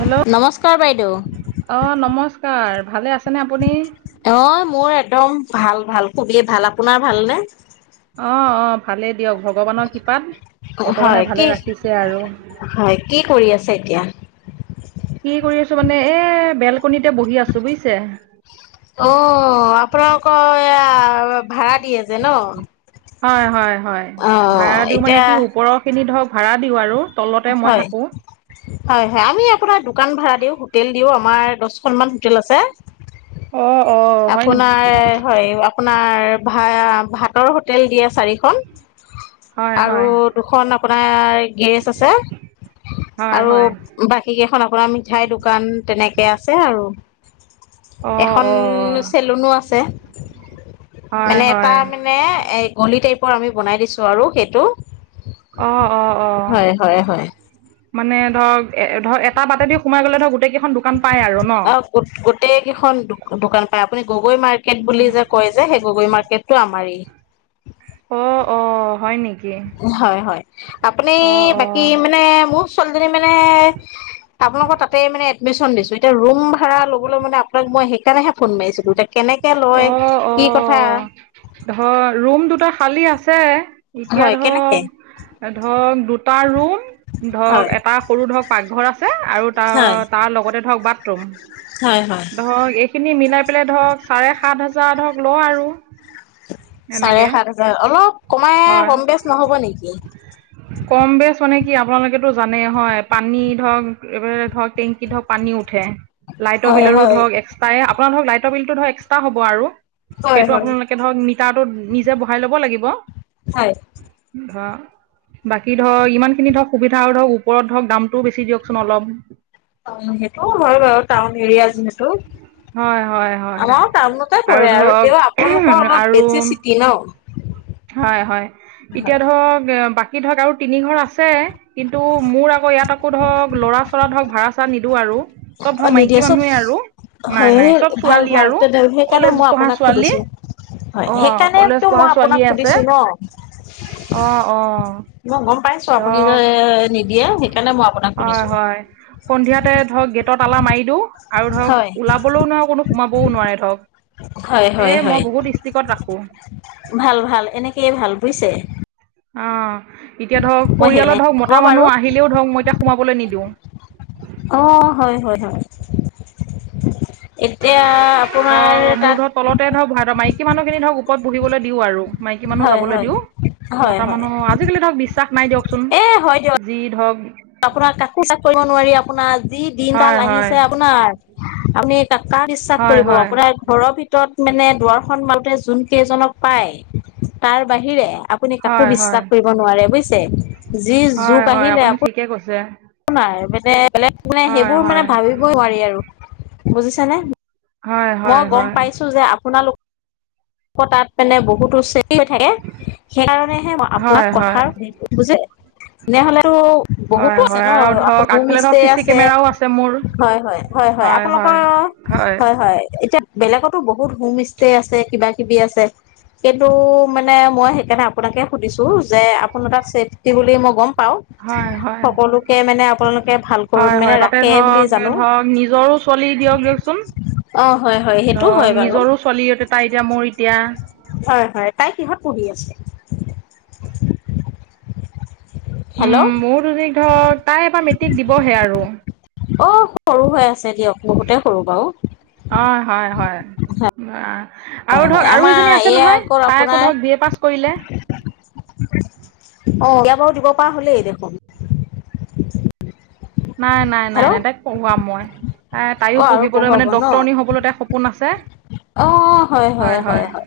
Hello নমস্কাৰ বাইদেউ অ নমস্কাৰ। ভালে আছেনে আপুনি অ, মোৰ একদম ভাল ভাল খুবেই ভাল আপোনাৰ ভালনে? অৱ অৱ ভালেই দিয়ক ভগৱানৰ কৃপাত। ভগৱানে হয় ভালে কি, ৰাখিছে আৰু হয় কি কৰি আছা এতিয়া? কি কৰি আছো মানে এ বেল। অ, আপোনোলোকৰ এয়া। ভাড়া দি আছে ন। হয় হয় হয় ভাড়া অ' দিওঁ মানে এতিয়া কি ওপৰৰ খিনি ধৰক ভাড়া দিওঁ আৰু তলতে মই হয়, থাকো হয় হয় আমি আপোনাৰ দোকান ভ়াডা দিও হোটেল দিও আমাৰ দহখনমান হোটেল আছে। অ অ হয় নেকি আপোনাৰ হয় আপোনাৰ ভাই ভাতৰ হোটেল দি আছে চাৰিখন হয় আৰু হয় দুখন আপোনাৰ গ্ৰেৰ্ড আছে। হয় হয় আৰু অ এখন অ চেলুনো আছে। হয় এনে এটা হয় মানে গলি টাইপ আমি বনাই দিছোঁ আৰু সেইটো অৱ অৱ হয় অৱ হয় হয় মানে ধৰক এ ধৰ এটা বাটেদি সোমাই গলে ধৰ গোটেই কেইখন দোকান পায় আৰু ন। হয় আপুনি গগৈ মাৰ্কেট বুলি যে কয় যে, সেই গগৈ মাৰ্কেটটো আমাৰেই অ অ হয় নেকি। হয় হয় আপুনি বাকী অ', মানে মোৰ ছোৱালীজনী মানে আপোনালোকৰ তাতে মানে এডমিশন দিছো এতিয়া ৰুম ভাড়া লবলৈ মানে আপোনাক মই সেইকাৰণে ফোন মাৰিছিলো। কেনেকে অ', লয় অ', কি কথা। অ', ধৰ ৰুম দুটা খালী আছে। এতিয়া হয় কেনেকে ধৰক, ধৰক দুটা ৰুম ধৰক হয় এটা সৰু ধৰক পাকঘৰ ঘৰ আছে আৰু ত হয় তাৰ লগতে ধৰক বাথৰুম হয় হয় ধৰক এইখিনি মিলাই পেলাই ধৰক চাৰে সাত হাজাৰ ধৰক ল আৰু চাৰে এনেকে সাত হাজাৰ অলপ কমাই হয় কম বেচ নহব নেকি। কম বেছ মান। কি আপোনালোকেেতটো জানে হয় পানী ধৰক ধৰ টেংকিত ধৰক পানী উঠে ল। টৰ হয় হয় বিলোৰক এক্সট্ৰাই আপোনাৰ ধৰক লাইটৰ বিলটো ধৰক এক্সট্ৰ হব আৰু। হয় সেইটো হয় আপোনালোকে ধৰক মিটাৰটো নিজে বহাই ল'ব লাগিব। হয় হা। বাকী ধৰক ইমান খিনি ধৰক সুবিধা আৰু ধৰক ওপৰত ধৰক দামটোও বেছি দিয়কচোন অলপ। অ সেইটো হয় বাৰু টাউন এৰিয়া যিহেতু। হয় হয় হয় আমাৰো কাম দুতে কৰে আৰু তেওঁ আপোনালোকৰ অলপ আৰু বেছি চিটি ন। হয় হয় এতিয়া ধৰক। বাকী ধৰক আৰু তিনি ঘৰ আছে কিন্তু মোৰ আকৌ ইয়াত আকৌ ধৰক লৰা চৰা ধৰক ভাড়া চা নি। নি আৰু চব অ ধ নিদিয়ে মাইকী চব মানুহে আৰু। নাই হয় নাই চব ভাল ছোৱালী ভাল আৰু তে সেইকাৰণে কলেজ মই পঢ়া আপোনাক ছোৱালী সুধিছো। হয় অ সেইকাৰণ তো মই আপোনাক সুধিছো ন। অহ অহ। মই গম পাইছো আপুনি যে নিদিয়ে সেইকাৰণে মই আপোনাক হয় শুনিছো। হয় সন্ধিয়াতে ধৰক গেটত আলা মাৰি দিও আৰু ধৰক হয় ওলাবলৈও নোৱাৰো কোনো সোমাবও নোৱাৰে ধৰক। হয় এ হয় মই হয় বহুত ডিষ্ট্ৰিকত ৰাখো। অ ভাল ভাল এনেকেই ভাল বুজিছে এতিয়া ধৰক মই পৰিয়ালত সেইকাৰণে ধৰক হ'ব মতা মানুহ বাৰু আহিলেও ধৰক মই এতিয়া। সোমাবলৈ নিদিওঁ। অ হয় হয় হয়। এতিয়া আপোনাৰ তাত। স মানুহখিনি ধৰক ওপৰত বহিবলৈ দিওঁ আৰু। মাইকী মানুহ হয় যাবলৈ হয় দিওঁ হয় মতা হয় মানুহ আজিকালি ধৰক বিশ্বাস নাই দিয়কচোন। এ হয় দিয়ক যি ধক। আপোনাক ক কৰিব নোৱাৰি আপোনাৰ যি হয় দিনডাল হয় আহিছে আপোনাৰ আপুনি। বিশ্বাস হয় কৰিব হয় আপোনাৰ ঘৰৰ ভিতৰত মানে দুৱাৰখন। যোন কেইজনক পাই তাৰ বাহিৰে আপুনি কাকো হয় হয় বিশ্বাস কৰিব নোৱাৰে বুজি। যি হয় যগ হয় আহিলে আপুনি আকৌ। ঠিকে কৈছে নাই মানে বেলেগ মানে হয় সেইবোৰ হয় মানে ভাবিবই নোৱাৰি আৰু বুজিছানে। হয় মই হয় গম হয় পাইছো যে আপোনালোক তাত মানে বহুতো উ। থাকে সেইকাৰণেহে মই আপোনাক হয় হয় কথাৰ বুজ তেনেহলে। টো হয় বহুতো আছে হয় ন আৰু ধৰক সোম আগফালে ধৰক ইচতে চি চি আছে কেমেৰাও আছে মোৰ হয় হয় আপোনালোকৰ। অ হয় হয় এতিয়া বেলেগতো বহুত হোম ষ্টে আছে কিবা। কিবি আছে কিন্তু মানে মই সেইকাৰণে আপোনাকে সুধিছো। যে আপোনাৰ এ টা চছেফটি বুলি মোক। হয়, হয়, আপোনালোকে ভালকৈ হয়, মানে হয়, তাতে ৰাখে বুলি ধৰক জানো ধৰক নিজৰো। ছোৱালী দিয়ক দিয়কচোন অ হয় হয় সেইটো হয় ধৰক বাৰু নিজৰো ছোৱালীতে তাই এতিয়া মোৰ এতিয়া। হয় হয় তাই কিহত পঢ়ি আছে। হেল্ল' উম মোৰ দুদি ধৰ তাই এবাৰ মেট্ৰিক দিবহে আৰু। অ সৰু হৈ আছে দিয়ক বহুতেই সৰু বাৰু। অ হয় হয়। হয় আৰু হয় ধৰক আৰু আমাৰ এজনী আছে এয়া নহয় তাই আকৌ আপোনাৰ ধৰক বি এ পাছ কৰিলে। অ এয়া বাৰু দিব পৰা হলেই দেখোন। নাই নাই নাই নাই হেল্ল' তাই কঢ়োৱাম মই। এ অ তাইও আৰু পঢ়িবলৈ পঢ়ুৱাব মানে ন ডক্তৰণি হবলৈ তাই সপোন আছে। অ হয় হয় হয় হয়।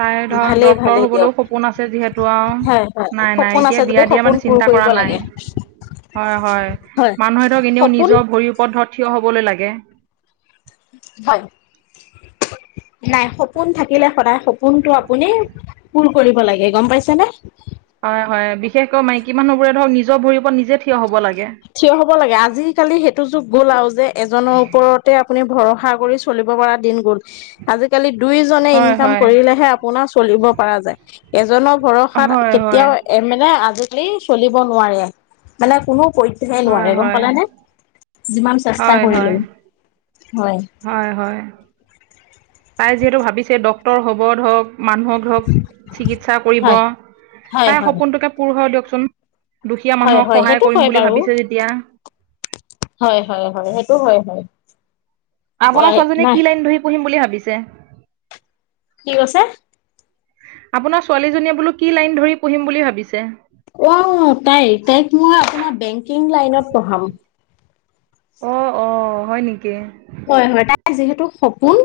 তাই ধৰক ভালেই ডক্তৰ ভালেই হ'বলৈও দিয়ক সপোন আছে যিহেতু আৰু হ হয় নাই নাই সপোন এতিয়া আছে যদি বিয়া দিয়া মানে সপোনাক। পুৰ চিন্তা কৰা কৰিব নাই লাগে। হয় হয় মানুহতক এনেও সপোন নিজৰ ভৰি ওপৰত ধ থিয় হবলৈ লাগে। হয়। নাই সপোন থাকিলে সদায় সপোনটো আপুনি পূৰ কৰিব লাগে গম পাইছেনে হয় হয় বিশেষকৈ মাইকী মানুহবোৰে ধৰক নিজৰ ভৰিব পৰা নিজে থি থিয় হ'ব লাগে আজিকালি সেইটো যুগ গ'ল আৰু যে এজনৰ ওপৰতে আপুনি ভৰসা চল আশা কৰি চলিব পৰা দিন গল আজিকালি দুই জনে হয় ইনকাম হয় কৰিলেহে আপোনাৰ চলিব কৰা যায় এজনৰ ভৰসাত হয় হয় কেতিয়াও মানে আজি কালি চলিব নোৱাৰে মানে কোনো পধ্যে হয় নোৱাৰে গম হয় পালে নে যিমান চেষ্টা হয় কৰিলো হয় হয় হয়। তাই যিহেতু ভাবিছে ডক্তৰ হ'ব ধক মানুহক ধৰক চিকিৎসা কৰিব হয় হয় তাই হয় সপোনটোকে পূৰ হৈ দিয়কচোন দুখীয়া হয় মানুহক হয় সহায় সেইটো কৰিম হয় বুলি বাৰু ভাবিছে যেতিয়া। হয় হয় হয় সেইটো হয় হয় আপোনাৰ ছোৱালীজনীয়ে নাই কি লাইন ধৰি পঢ়িম বুলি ভাবিছে কি কৈছে আপোনাৰ ছোৱালীজনীয়ে বোলো কি লাইন ধৰি পঢ়িম বুলি ভাবিছে অ তাই তাইক মই আপোনাৰ বেংকিং লাইনত পঢ়াম অ অ হয় নেকি হয় হয় তাই যিহেতু সপোন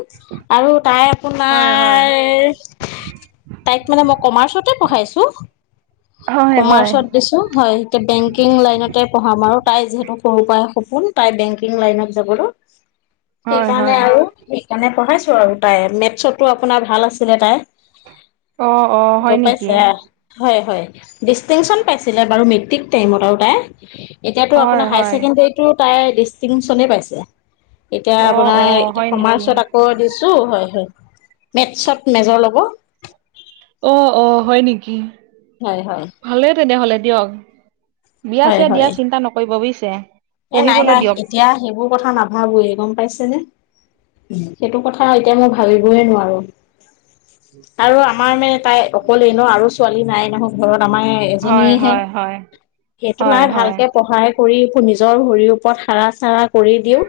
আৰু তাই হয়, হয়। আপোনাৰ তাইক মানে মই কমাৰ্চতে পঢ়াইছোঁ হয়, হয়। কমাৰ্চত দিছো হয় এতিয়া বেংকিং লাইনতে পঢ়াম আৰু তাই যিহেতু সৰু পৰা সপোন তাই বেংকিং লাইনত যাব হয়, সেইকাৰণে হয়। আৰু সেইকাৰণে পঢ়িছোঁ আৰু তাই মেথছতো আপোনাৰ ভাল আছিলে তাই অ অ হয় গম নেকি। পাইছে হয় হয় ডিষ্টিংশচন পাইছিলে বাৰু মেট্ৰিক টাইমত আৰু তাই এতিয়াতো হয়, আপোনাৰ হায়াৰ হয়। ছেকেণ্ডেৰীতো তাই ডিষ্টিংশচনেই পাইছে এতিয়া অ', আপোনাৰ অ', এতিয়া হয় সময় নেকি? ওচৰত আকৌ দিছো হয় হয় মেটছত মেজৰ ল'ব অ অ হয় নেকি হয় হয় ভালে তেনেহলে দিয়ক বিয়া হয় চিয়া দিয়া হয় চিন্তা নকৰিব বুজিছে। এ নাই পঢ়িবলৈ নাই দিয়ক। এতিয়া সেইবোৰ কথা নাভাবোয়ে গম পাইছেনে সেইটো কথা এতিয়া মই ভাবিবয়ই নোৱাৰো আৰু আমাৰ মানে তাই অকলে ন আৰু ছোৱালী নাই নহয় ঘৰত তমাৰ এজনী হয়, হে হয়, হয়। সেইটো নাই হয়, হয়। ভালকে পঢ়াই কৰি শুনিছো নিজৰ ভৰিৰ ওপৰত খাৰা চাৰা কৰি দিওঁ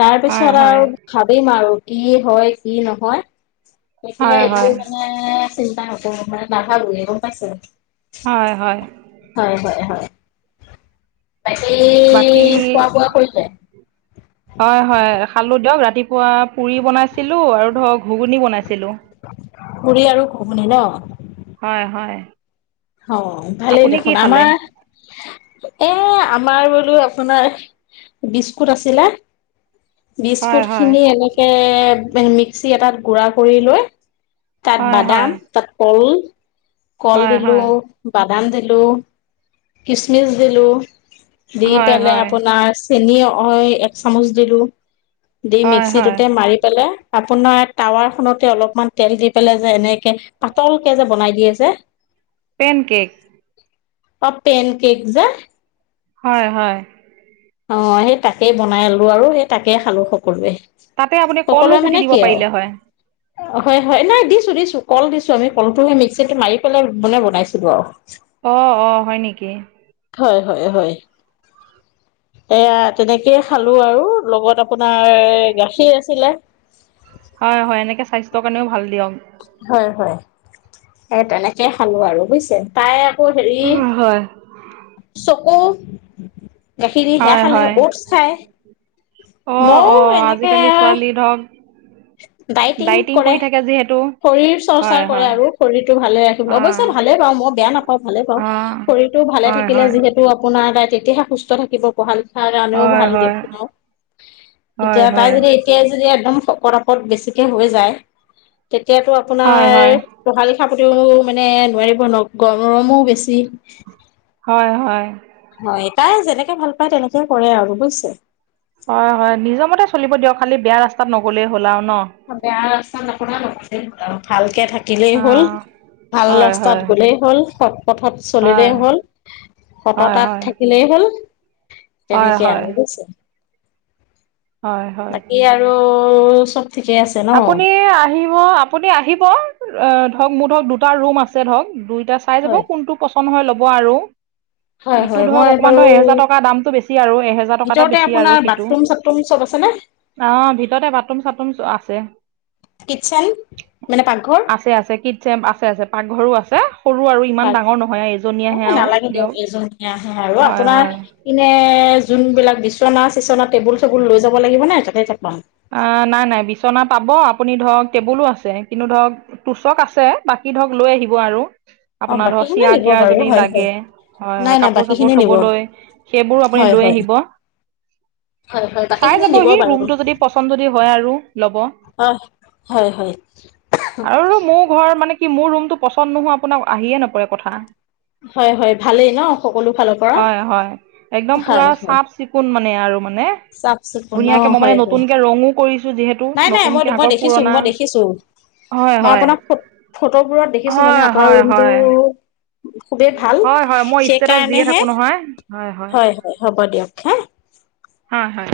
তাৰ হয়, পিছত হয়। আৰু ভাবিম আৰু ই হয় কি নহয় তেতিয়া হয়, হয়। এইবোৰ মানে চিন্তা ন কৰোঁ নাভাবো এই গম পাইছে হয়, হয়। হয় হয় হয় তাকেই বাকী হয় হয় খালো দিয়ক ৰাতি ৰাতিপুৱা পুৰি বনাইছিলো আৰু ধৰ ঘুগুনি বনাইছিলো পুৰি আৰু ঘুগুনী ন হয় হয় অ ভালেই আপুনি কি দেখোন খালে আমাৰ এ আমাৰ বোলো আপোনাৰ বিস্কুট আছিলে হয় বিস্কুট হয় খিনি এনেকে মিক্সি এটাত গুড়া কৰি লৈ তাত হয় বাদাম হয় তাত কল কল হয় দিলো হয় বাদ আাদাম দিলো কিচমিচ দিলো দি হয় পেলাই হয় আপোনাৰ চেনি অ এক চামুচ দিলোঁ দি হয় হয় মিক্সিটোতে মাৰি পেলাই আপোনাৰ টাৱাৰ খনতে অলপমান তেল দি পেলাই যে এনেকে পাতলকে যে বনাই দিয়ে যে পেন কেক পেন কেক যে হয় হয় অ সেই তাকে বনাই আলো আৰু সেই তাকে খালো সকলোৱে তাতে আপুনি কলো সকলোৱে কুটি মানে দিব কি আৰু পাৰিলে হয় হয় হয় নাই দিছো দিছো কল দিছো আমি কলটো সে মিক্সি মাৰি পেলাই মানে বনাইছিলো আৰু অ অ হয় নেকি হয় হয় হয়। [unintelligible] এয়া তেনেকেইে খালো আৰু লগত আপোনাৰ গাখীৰ আছিলে হয় হয় এনেকে স্বাস্থ্যৰ কাৰণেও ভাল দিয়ক হয় হয় স তেনেকে খালো আৰু বুজছে তাই চকৌ হেৰি হয় চকৌ গাখীৰ সেয়া খালে 'ট খাই অ অ আজিকালি ছোৱালী ধৰক ডাইটিং কৰে কৰি থাকে যিহেতু শৰীৰ চৰ্চা হয় কৰে হয় আৰু শৰীৰটো ভালে ৰাখিব অঁ অৱশ্য ভালে পাওঁ মই বেয়া নাপাওঁ ভালে পাওঁ অঁ শৰীৰতো ভালে হয় থাকিলে হয় যিহেতু আপোনাৰ গাই তেতিয়াহে সুস্থ থাকিব পঢ়াল কাৰণেও হয় ভাল গে হয় শুনাও হয় এতিয়া হয় তাই যদি এতিয়া যদি একদম বেছিকৈ হৈ যায় হয় হয় মানে নোৱাৰিব ন গৰম গৰমো বেছি হয় হয়। হয় তাই যেনেকে ভাল পায় তেনেকে কৰে আৰু বুজিছে হয় হয় নিজৰ মতে চলিব দিয়ক খালি বেয়া ৰাস্তাত নগলেই হ'ল আৰু ন বেয়া আপুনাছিল ভালকে থাকে থাকিলেই হ'ল অঁ ভাল হয় ৰাস্তাত হয় গলেই হ'ল সৎ পথত চলিলেই হয় হ'ল সত হয় তাত হয় থাকিলেই হ'ল হয় তেনেকে হয় আৰু বুজছে হয় হয় বাকী আৰু চব ঠিকেই আছে ন অ আপুনি আহিব অ ধৰক মোৰ ধৰক দুটা ৰুম আছে ধৰক দুইটা চাই যাব হয় কোনটো হৈ ল'ব আৰু হয় ইটো হয় ধৰক মই অকমান বাৰু ধৰ এহেজাৰ টকা দামতটো বেছি আৰু এহেজাৰ টকা এটা বেছি আৰু সিটো আছে নে অ ভিতৰতে বাথৰুম চাথৰুম আছে কিটচেন মানে পাকঘৰ আছে আছে কিট চেম আছে আছে পাকঘৰো আছে সৰু আৰু ইমান ডাঙৰ নহয় আৰু ভ এজনীয়েহে আৰু নালাগে দিয়ক এজন আহে আৰু হয় আপোনাৰ হয় এনে যোন বিলাক বিচনা চিচনা টেবুল চেবুল লৈ যাব লাগিব নাই, তাতে তাতে। অ, নাই নাই বিচনাত। পাব আপুনি ধৰক টেবুলো আছে, কিন্তু ধৰক তুচক আছে বাকী ধৰক লৈ আহিব আৰু। অ আপোনাৰ বাকী ধৰক খিনি চিয়াৰ নিব তিয়াৰ বাৰু যদি হয় হয় লাগে, হয় নাই হয় নাই কাপোৰ বাকী চাপোৰ খিনি নিব থবলৈ সেইবোৰ আপুনি। হয় লৈ হয় আহিব, হয় হয় বাকী চাই খিনি যাব নিব সি বাৰু ৰুমটো যদি। পচন্দ যদি হয় আৰু লব অ হয় হয় আৰু মোৰ ঘৰ মানে। কি মোৰ ৰুমতটো পচন্দ নোহোৱা আপোনাক আহিয়ে নপৰে কথা। হয় হয় ভালেই ন সকলো ফালৰ পৰা হয় হয়, একদম পুৰা হয় হয় চাফ চিকুণ মানে। আৰু মানে চাফ চিকুণ অ ধুনীয়াকে মই মানে হয়। নতুনকে ৰঙো কৰিছো যিহেতু নাই নাই, মই নতুনকে মই আগৰ দেখিছো পুৰণা মই দেখিছো। হয় মই হয় আপোনাৰ ফটোবোৰত দেখিছো মানে, হয় আপোনাৰ হয় ৰুমটো। হয় খুবেই ভাল হয় হয় মই ষ্টেটাচ দিয়ে সেইকাৰণেহে, থাকো নহয় হয় হয় হ'ব দিয়ক হা। হয় হয়।